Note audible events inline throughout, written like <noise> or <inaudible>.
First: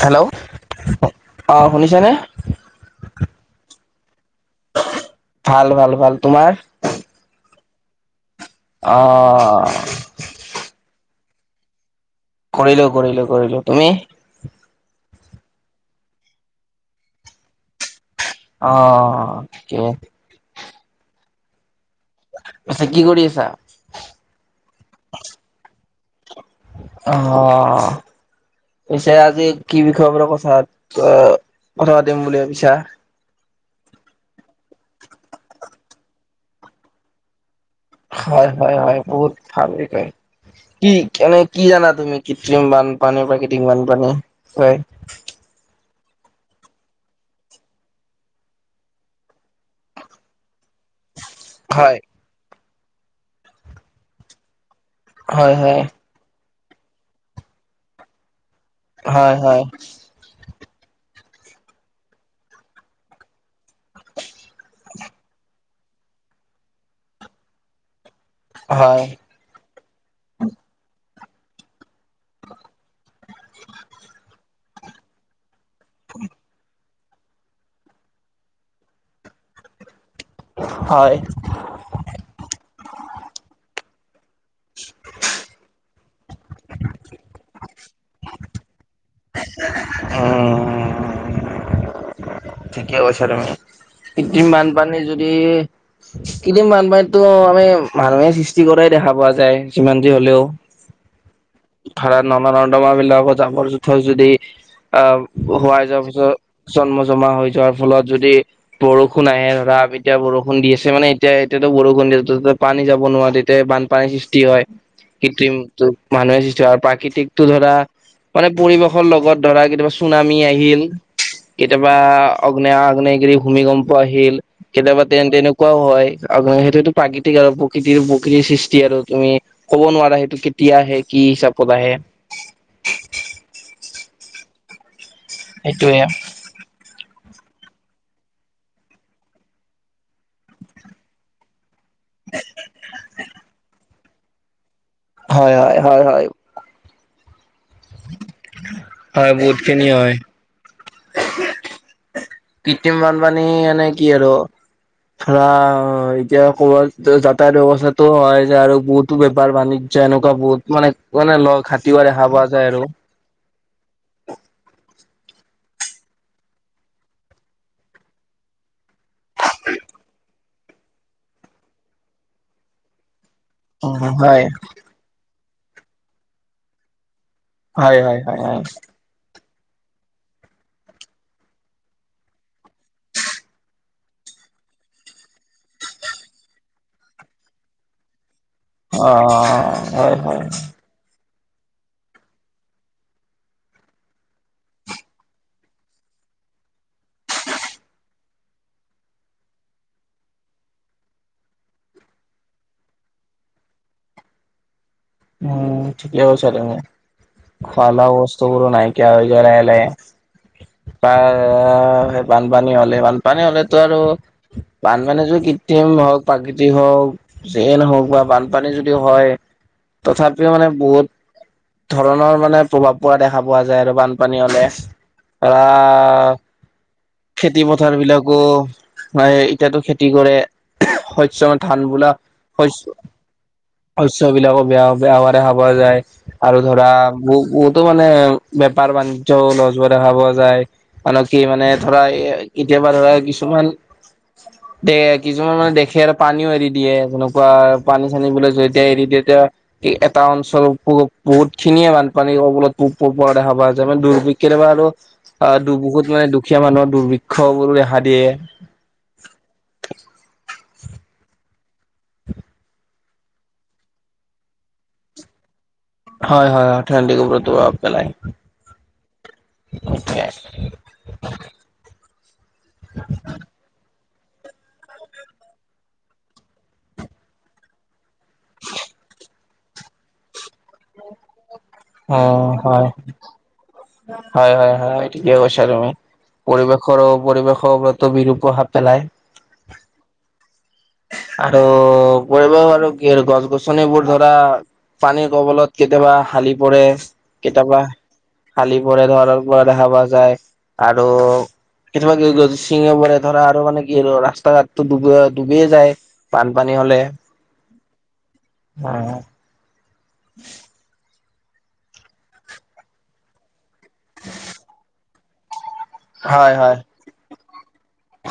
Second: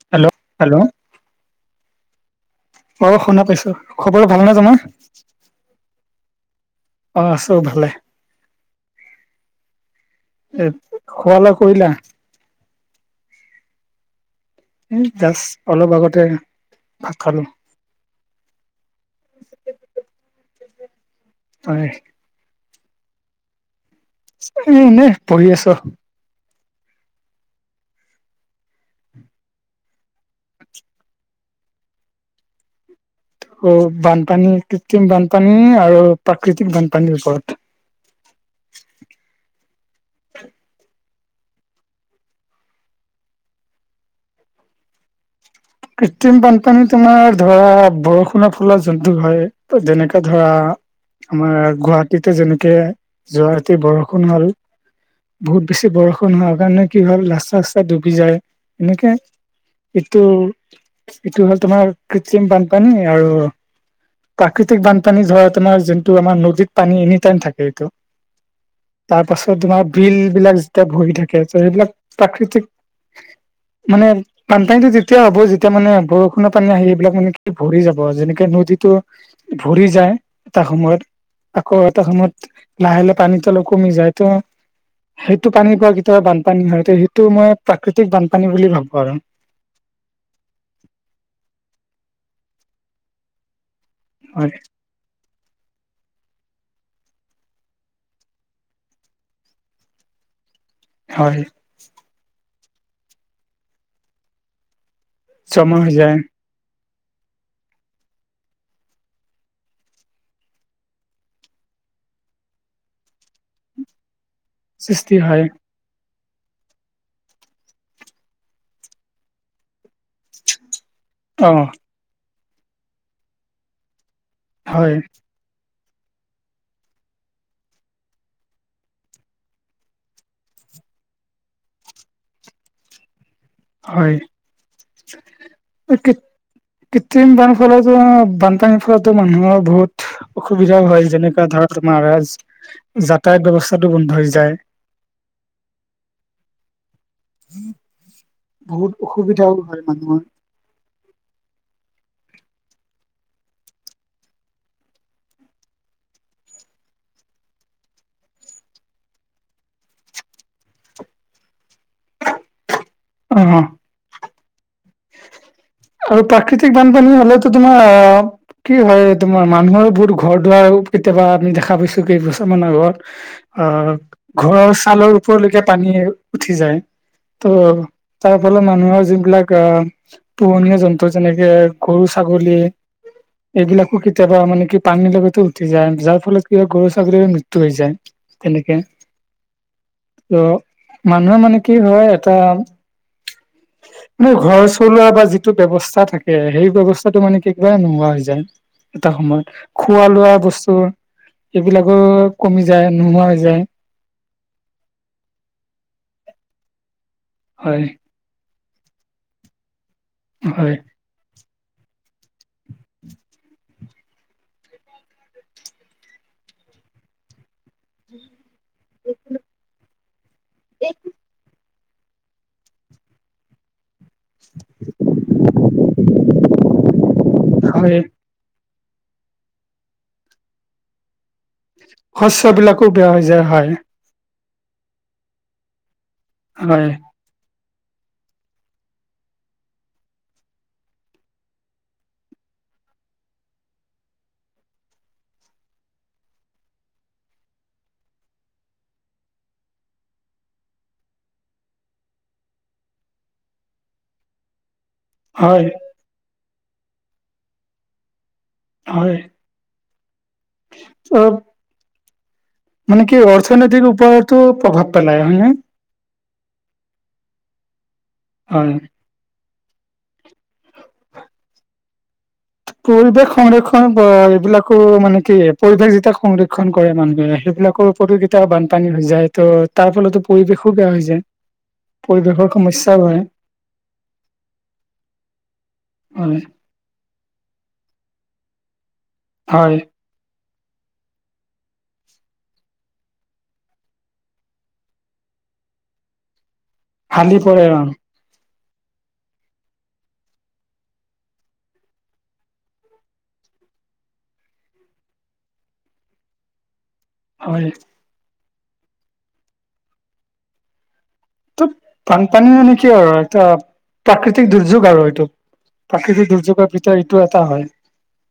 Hello অ শুনিছে নে? অ শুনা পাইছো খবৰ ভাল নে তোমাৰ ভাল ভাল ভাল তোমাৰ অ আছো ভালে অ এ খোৱা লোৱা কৰিলা কৰিলো কৰিলো কৰিলো তুমি উম জাষ্ট অলপ আগতে ভাত খালোঁ অ হয় আচ্ছা কি কৰি আছা এ এনেই পঢ়ি আছো অ পিছে আজি কি বিষয়বোৰৰ কথাত কথা পাতিম বুলি ভাবিছা অ বানপানী কৃত্ৰিম বানপানী আৰু প্ৰাকৃতিক বানপানীৰ ওপৰত হয় হয় হয় বহুত ভালেই <unintelligible> কি এনে কি জানা তুমি কৃত্ৰিম বানপানী প্ৰাকৃতিক বানপানী হয় কৃত্ৰিম বানপানী তোমাৰ ধৰা বৰষুণৰ ফলৰ জন্তু হয় যেনেকে ধৰা আমাৰ হয় গুৱাহাটীতে যেনেকে যোৱা ৰাতি বৰষুণ হল হয় বহুত হয় বেছি বৰষুণ হোৱা কাৰণে কি হল ৰাস্তা আস্তা ডুবি যায় এনেকে হয় হয় এইটো এইটো হ'ল তোমাৰ কৃত্ৰিম বানপানী আৰু প্ৰাকৃতিক বানপানী ধৰাক তোমাৰ যোনটো আমাৰ নদীত পানী এনি টাইম থাকে এইটো হয় তাৰপাছত তোমাৰ বিল বিলাক যেতিয়া ভৰি থাকে ত' সেইবিলাক প্ৰাকৃতিক মানে বানপানীটো তেতিয়া হ'ব যেতিয়া মানে বৰষুণৰ পানী আহি এইবিলাক মানে ভৰি যাব যেনেকে নদীটো ভৰি যায় এটা হয় সময়ত হয় আকৌ এটা সময়ত লাহে লাহে পানীতো অলপ কমি যায় তো সেইটো পানী কোৱা কেতিয়াবা বানপানী হয় সেইটো মই প্ৰাকৃতিক বানপানী বুলি ভাবো আৰু উম উম ঠিকে কৈছা তুমি কৃত্ৰিম হয় বানপানী যদি কৃত্ৰিম বানপানীতো আমি মানুহে সৃষ্টি কৰাই দেখা পোৱা যায় যিমান যি হ'লেও হয় ধৰা নলা নৰ্দমা বিলাকৰ জাবৰ জোথৰ যদি আহ জমা হোৱাই হৈ যোৱাৰ যায় পিছত জন্ম জমা হৈ যোৱাৰ ফলত যদি বৰষুণ আহে ধৰা এতিয়া বৰষুণ দি আছে মানে এতিয়া এতিয়াতো বৰষুণ দি আছে ত পানী যাব নোৱাৰে তে বানপানীৰ সৃষ্টি হয় সৃষ্টি হয় কৃত্ৰিম টো মানুহে সৃষ্টি আৰু প্ৰাকৃতিক টো ধৰা মানে পৰিৱেশৰ লগত ধৰা কেতিয়াবা চুনামি আহিল অ কেতিয়াবা অগ্নে আগ্নেয়গিৰি, ভূমিকম্প আহিল হয় কেতিয়াবা তেন তেনে কুৱাও হয় আৰু সেইটোটো প্ৰাকৃতিক আৰু প্ৰকৃতিৰ প্ৰকৃতিৰ সৃষ্টি আৰু তুমি ক'ব নোৱাৰা সেইটো কেতিয়া আহে কি হিচাপত আহে হয়! সেইটোয়ে <unintelligible> কৃত্ৰিম বান ফলতো, বানপানীৰ ফলতো, মানুহৰ বহুত অসুবিধাও হয়। যেনেকা ধৰক, <unintelligible> যাতায়াত ব্যৱস্থাটো বন্ধ হৈ যায়। হয়, হয়, হয়, হয়! বহুত হয় অসুবিধাও বহুত হয়, খিনি মানুহৰ। কৃত্ৰিম বানপানী, মানে কি আৰু! ধৰা, এতিয়া ক'ৰবাত, যাতায়ত ব্যৱস্থাটো হয়। যে, আৰু বহুতো বেপাৰ-বাণি যে এনেকুৱা বহুত মানে, মানে লগ, <unintelligible> দেখা পোৱা যায় আৰু। অ'! আৰু প্ৰাকৃতিক বানপানী হ'লেতো, তোমাৰ কি হয় তোমাৰ! মানুহৰ বহুত ঘৰ-দুৱাৰ, কেতিয়াবা আমি দেখা পাইছোঁ, কেইবছৰমানৰ আগত। অ'! হয় ঘৰৰ ছালৰ ওপৰলৈকে, পানী উঠি যায়। ত' হয় হয় হয় হয় হয় তাৰফলত, মানুহৰ যিবিলাক, অ' পোহনীয়া জন্তু, যেনেকে-গৰু-ছাগলী। এইবিলাকো, কেতিয়াবা মানে কি! পানীৰ লগত উটি যায়। যাৰফলত, কি হয়! গৰু, ছাগলীৰ মৃত্যু হৈ যায়। তেনেকে অ'! হয়, হয়। মানুহে মানে, কি হয়! এটা, মানে ঘৰ চলোৱা বা যিটো ব্যৱস্থা থাকে, সেই ব্যৱস্থাটো মানে, কি কৰে, নোহোৱা হৈ যায়। এটা সময়ত। খোৱা-লোৱা বস্তু, এইবিলাকো কমি যায়, নোহোৱা হৈ যায়। উম, ঠিকে কৈছা তুমি! হয়। খোৱা-লোৱা বস্তুবোৰো নাইকীয়া হৈ যায়, লাহে-লাহে। হয়! <unintelligible> বানপানী হ'লে, বানপানী হ'লেতো আৰু বানপানী যি, কৃত্ৰিম হওঁক, প্ৰাকৃতিক হওঁক, যিয়ে নহওঁক বা বান পানী যদি হয়! তথাপিও মানে, বহুত ধৰণৰ মানে, প্ৰভাৱ পৰা দেখা পোৱা যায় আৰু বান পানী হ'লে। আঁ খেতি পথাৰ হয় বিলাক আকৌ, এতিয়াতো খেতি কৰে। শৈস্য ধান বোলা, শস্য বিলাকো শৈস্য। বেয়া হৈ যায় হয় শস্য বিলাকো বেয়া-বেয়া হোৱা দেখা পোৱা যায়। আৰু হয় ধৰা, বহু-বহুতো মানে, বেপাৰ-বাণিজ্য <unintelligible> হোৱা, দেখা পোৱা যায়। মানে, কি মানে, ধৰা এ, কেতিয়াবা ধৰা কিছুমান দে কিছুমান মানে, দেশেৰ পানীও এৰি দিয়ে। যেনেকুৱা, পানী-চানী বিলাক যেতিয়া এৰি দিয়ে, তেতিয়া, এ, এটা অঞ্চল বহু, বহুত খিনিয়ে বানপানীৰ কবলত <unintelligible> পৰা দেখা পোৱা যায়। মানে, দুৰ্ভি কেতিয়াবা আৰু হয় আঁ বহুত মানে, দুখীয়া মানুহৰ দুৰ্ভিক্ষবোৰো দেখা দিয়ে। হয়! অ'! মানে কি, অৰ্থনৈতিক ওপৰতো প্ৰভাৱ পেলায়, হয়নে? হয়, হয়! আৰ্থনৈতিক ওপৰতো প্ৰভাৱ পেলাই। হয়! <unintelligible> পৰিৱেশ সংৰক্ষণ, <unintelligible> এইবিলাকো মানে, কি! পৰিৱেশ যেতিয়া, সংৰক্ষণ কৰে মানুহে, সেইবিলাকৰ <unintelligible> বানপানী হৈ যায়। ত' তাৰ ফলতো, পৰিৱেশো বেয়া হৈ যায়। পৰিৱেশৰ সমস্যা হয়। হয়, হয়, হয়! ঠিকেই কৈছা, তুমি। <unintelligible> হয় পৰিৱেশৰো, পৰিৱেশৰ ওপৰতো বিৰূপ প্ৰভাৱ পেলায়। হয়। আৰু কৰিব আৰু কি আৰু গছ গছনিবোৰ ধৰা পানীৰ কবলত কেতিয়াবা হালি পৰে হালি পৰে কেতিয়াবা অ হালি পৰা <unintelligible> পৰা দেখা পোৱা যায়, আৰু কেতিয়াবা <unintelligible> পৰে ধৰা আৰু মানে কি আৰু ৰাস্তা ঘাটটো ডুব বিয়ে যায় বানপানী হ'লে। হয়। অ' অ'। <unintelligible> ত' বানপানী মানে কি আৰু এটা প্ৰাকৃতিক দুৰ্যোগ আৰু এইটো। প্ৰাকৃতিক হয় দুৰ্যোগৰ ভিতৰত এইটো এটা হয়।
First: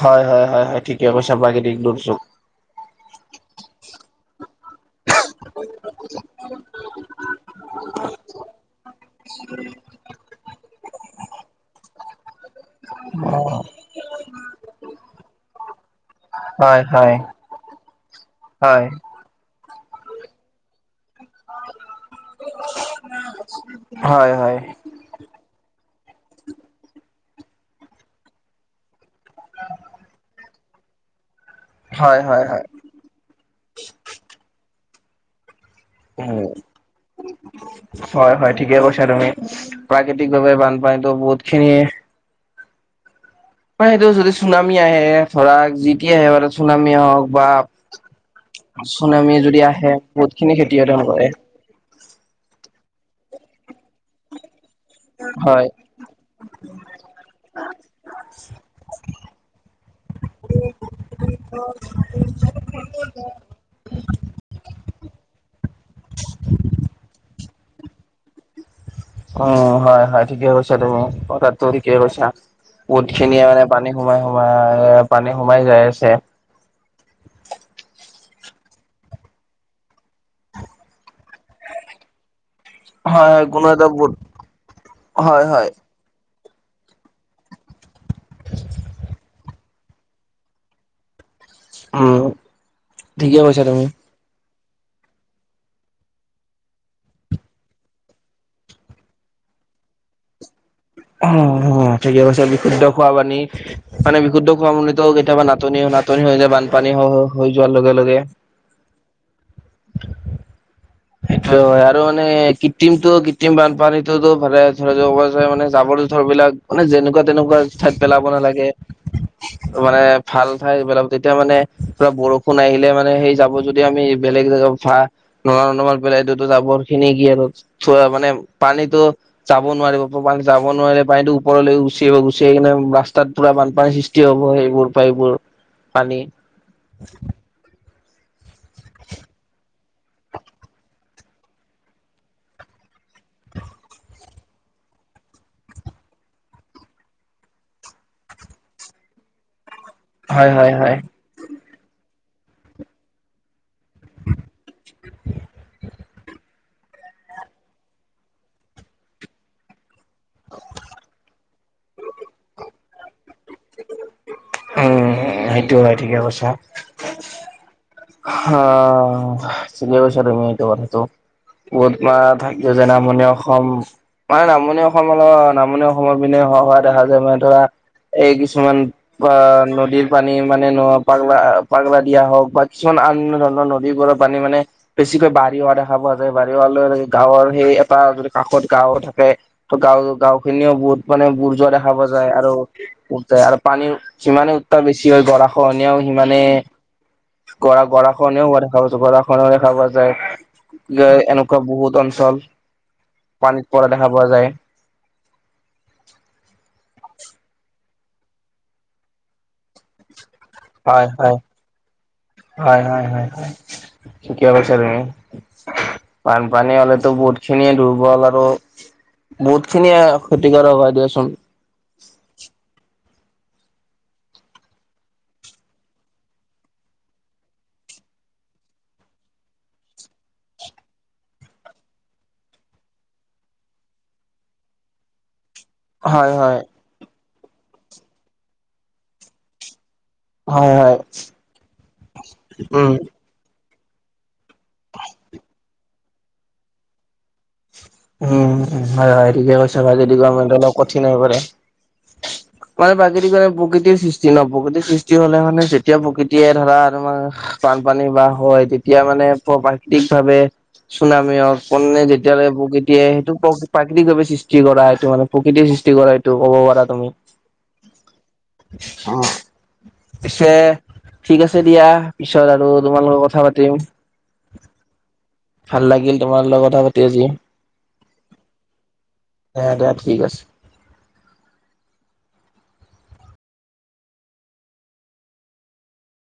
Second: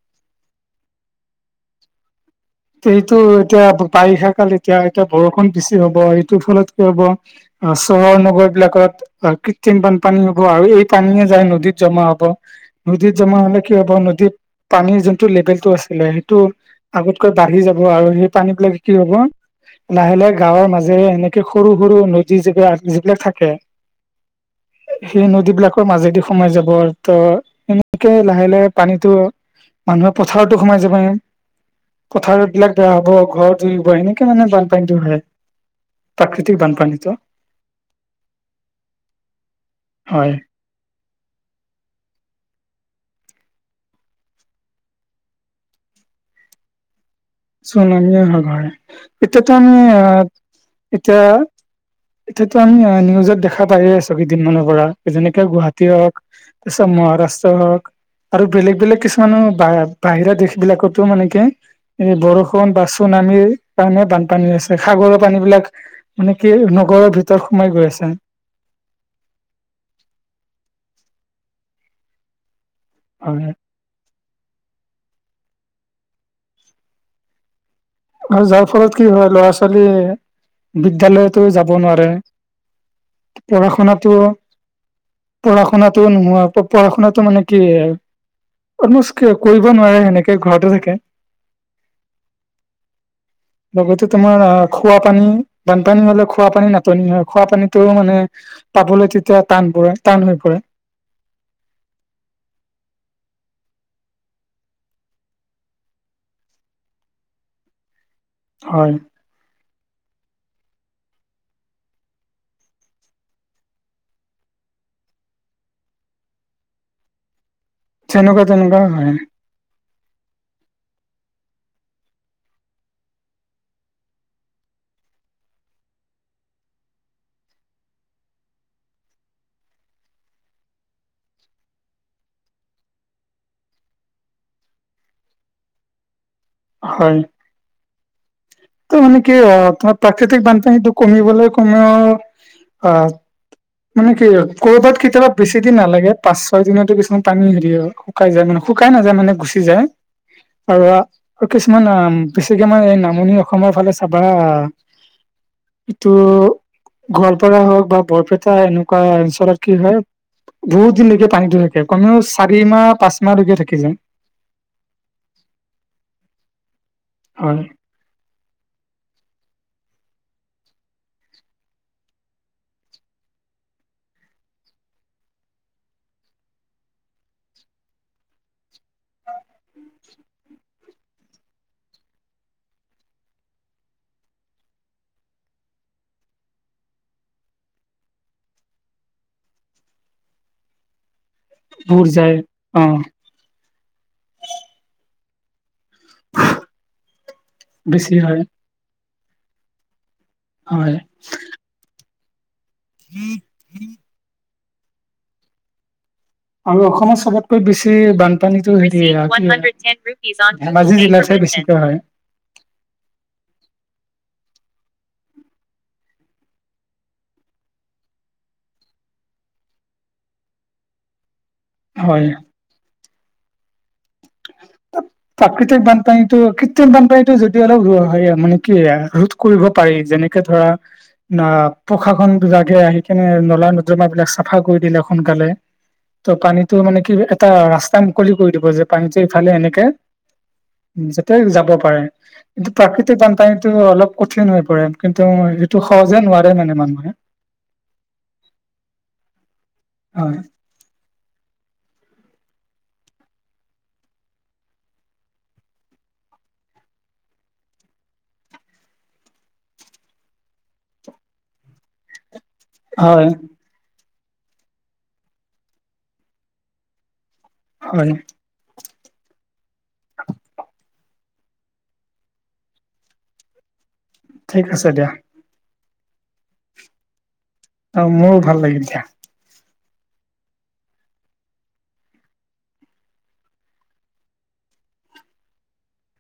হয় হয় হয় হয় ঠিকে কৈছা প্ৰাকৃতিক দুৰ্যোগ। এইটো এতিয়া বা-বাৰিষা কাল এতিয়া এতিয়া বৰষুণ বেছি হ'ব, এইটোৰ ফলত কি হ'ব অ' চহৰ নগৰ বিলাকত কৃত্ৰিম বানপানী হ'ব, আৰু এই পানীয়ে যায় নদীত জমা হব। নদীত জমা হ'লে কি হ'ব নদীত পানীৰ যোনটো লেভেলটো আছিলে সেইটো হয় হয়। আগতকৈ বাঢ়ি যাব, আৰু সেই পানী বিলাকে হয় কি হ'ব লাহে লাহে গাঁৱৰ মাজেৰে এনে কে সৰু সৰু নদী যিবিলাক যিবিলাক থাকে হয় হয় হয় সেই নদীবিলাকৰ মাজেদি সোমাই যাব, ত' এনেকে লাহে লাহে পানীতো মানুহৰ পথাৰতো সোমাই যাব হয় হয় হয় পথাৰতবিলাক বেয়া হ'ব, ঘৰত জুৰিব, এনেকে মানে বানপানীটো হয়। উম প্ৰাকৃতিক বানপানীটো হয় হয় ঠিকে কৈছা তুমি, প্ৰাকৃতিক হয় ভাৱে বানপানীতো বহুত খিনি হয় সেইটো যদি চুনামি আহে, ধৰা যি টি আহে বাৰু চুনামিয়ে হওঁক চুনামি অহা ঘৰে, এতিয়াতো যদি আমি আহে আ বহুত খিনি খেতি সাধন এতিয়া কৰে এতিয়াতো আমি অ' নিউজত দেখা পায়ে আছোঁ কেইদিনমানৰ পৰা, যেনেকে হয় গুৱাহাটীয়ে হওঁক পিছত মহাৰাষ্ট্ৰ হওঁক আৰু বেলেগ বেলেগ কিছুমানো বা-বাহিৰা দেশ বিলাকতো মানে কি এই বৰষুণ বা চুনামি টাউনত বানপানী হৈছে, সাগৰৰ পানী বিলাক মানে কি নগৰৰ ভিতৰত সোমাই গৈ আছে। অ' হয় হয় ঠিকে কৈছা তুমি, কথাটো ঠিকে কৈছা, বহুত খিনিয়ে হয় মানে পানী সোমাই সোমাই পানী সোমাই যাই আছে। আৰু যাৰ ফলত কি হয় ল'ৰা ছোৱালীয়ে বিদ্যালয়টো যাব নোৱাৰে। হয় হয় কোনো পঢ়া এটা বুট শুনাতো, হয় পঢ়া হয় শুনাত টো নোহোৱা হ'ব, পঢ়া শুনাতো মানে কি অলমষ্ট কিয় কৰিব নোৱাৰে সেনেকে ঘৰতে থাকে। উম, ঠিকে কৈছা তুমি। লগতে তোমাৰ আ, খোৱাপানী বানপানী হ'লে খোৱাপানী নাটনি হয়, খোৱাপানীটো মানে পাবলৈ তেতিয়া টান পৰে, টান হৈ পৰে। অ' অ' ঠিকে কৈছা বিশুদ্ধ খোৱা পানী মানে বিশুদ্ধ খোৱা পানীতো কেতিয়াবা নাটনি নাটনি হৈ যায় বানপানী হৈ-হৈ হৈ যোৱাৰ লগে লগে। হয়। সেইটোয়ে হয়, আৰু মানে কৃত্ৰিমটো কৃত্ৰিম বানপানীটো <unintelligible> মানে জাবৰ জোথৰ বিলাক মানে যেনেকুৱা তেনেকুৱা ঠাইত পেলাব তেনেকুৱা নালাগে তেনেকুৱা হয় মানে ভাল ঠাইত পেলাব, তেতিয়া মানে পুৰা বৰষুণ আহিলে মানে সেই জাবৰ জোথ যদি আমি বেলেগ জাগা বা নলা নৰ্দমাত পেলাই দিওঁ, জাবৰ খিনি কি আৰু থোৱা মানে পানীটো যাব নোৱাৰিব, পা পানী যাব নোৱাৰিলে পানীত ওপৰলৈ গুচি আহিব, গুচি আহি কিনে ৰাস্তাত পুৰা বানপানী সৃষ্টি সৃষ্টি হ'ব, এইবোৰৰ পৰা এইবোৰ পানী হয়',। ত' মানে কি অ' তোমাৰ প্ৰাকৃতিক বানপানীটো কমিবলৈ কমেওঁ অ' মানে কি হয় কৰ'বাত কেতিয়াবা বেছি দিন নালাগে। পাঁচ ছয় দিনতো কিছুমান পানী হেৰি হয়। শুকাই যায়, মানে শুকাই নাযায় মানে গুচি যায়। হয় হয় হয় আৰু কিছুমান বেছিকে মানে এই নামনি অসমৰ ফালে চাবা ত' গোৱালপাৰা হওক বা বৰপেটা এনেকুৱা অঞ্চলত কি হয় বহুত দিনলৈকে পানী থাকে, কমেওঁ চাৰি মাহ পাঁচ মাহকে থাকে। উম', সেইটো হয় ঠিকে কৈছা। হয়',। হ' ঠিকেই কৈছা তুমি এইটো কথাটো। কত বা থাকিব যেনে নামনি অসম। মানে নামনি অসম অলপ নামনি অসমৰ পিনে হোৱা দেখা যায়, মানে ধৰা এই কিছুমান অ' নদীৰ পানী মানে পাগলা পাগলা দিয়া হওক বা কিছুমান আন ধৰণৰ নদীবোৰৰ পানী মানে বেছিকৈ বাৰি অহা দেখা পোৱা যায়, বাঢ়ি অহালৈ গাঁৱৰ সেই এটা যদি কাষত গাওঁ থাকে। ত' গাঁও- গাঁও খিনিও বহুত মানে বুৰ যোৱা দেখা পোৱা যায়, আৰু আৰু পানীৰ সিমানে উত্তৰ বেছি হয় গৰা খহনীয়াও সিমানে গৰা- বেছি হয় গৰাখনেও হোৱা দেখা পোৱা যায় গৰাখনেও দেখা পোৱা হয় যায়, এনেকুৱা বহুত অঞ্চল পানীত পৰা দেখা পোৱা যায়। আৰু অসমত চবতকৈ বেছি বানপানীতটো হে ধেমাজি জিলাৰত হয় হে হয় বেছি কৈ হয়। হয়', হয়', হয়', ঠিকেই কৈছা তুমি। বানপানী হ'লেতো বহুত খিনিয়ে দুৰ্বল আৰু বহুত খিনিয়ে ক্ষতিকাৰক হয় দিয়চোন। হয়',। প্ৰাকৃতিক বানপানীটো কৃত্ৰিমতো বানপানীটো যদি অলপ ৰিয়া হৈ মানে কি কৰিব পাৰি যেনেকে ধৰা প্ৰশাসন বিলাগে আহি কেনে নলা-নৰ্দমা বিলাক চাফা কৰি দিলে সোনকালে হয় ত' হয় পানীটো মানে কি এটা ৰাস্তা মুকলি কৰি দিব যে, পানীটো ইফালে এনেকে- হয় হয় যাতে যাব পাৰে। এইটো কিন্তু উম প্ৰাকৃতিক বান তাইটো অলপ কঠিন হৈ পৰে, কিন্তু এইটো সহজে নোৱাৰে মানে মানুহে। উম', হয়', হয়', ঠিকেই কৈছা যদিগে হয় অলপ কঠিন হৈ পৰে। মানে প্ৰাকৃতিক মে প্ৰকৃতিৰ সৃষ্টি ন', প্ৰকৃতিৰ সৃষ্টি হ'লে মানে যেতিয়া প্ৰকৃতিয়ে ধৰা তমাৰ বানপানী বা হয় তেতিয়া মানে প্ৰাকৃতিক ভাৱে চুনামি হক পণে যেতিয়ালৈ এতিয়া হয় সেইটো প্ৰাকৃতিক ভাৱে সৃষ্টি কৰা, সেইটো মানে প্ৰকৃতিৰ সৃষ্টি কৰা সেইটো ক'ব পাৰা তুমি। হয়',। অ',। পিছে, ঠিক আছে দিয়া, পিছত আৰু তোমাৰ লগত কথা পাতিম। ঠিক আছে দিয়া। ভাল লাগিল তোমাৰ লগত কথা পাতি আজি। অ মোৰো ভাল লাগিল দিয়া। অ, দিয়া ঠিক আছে।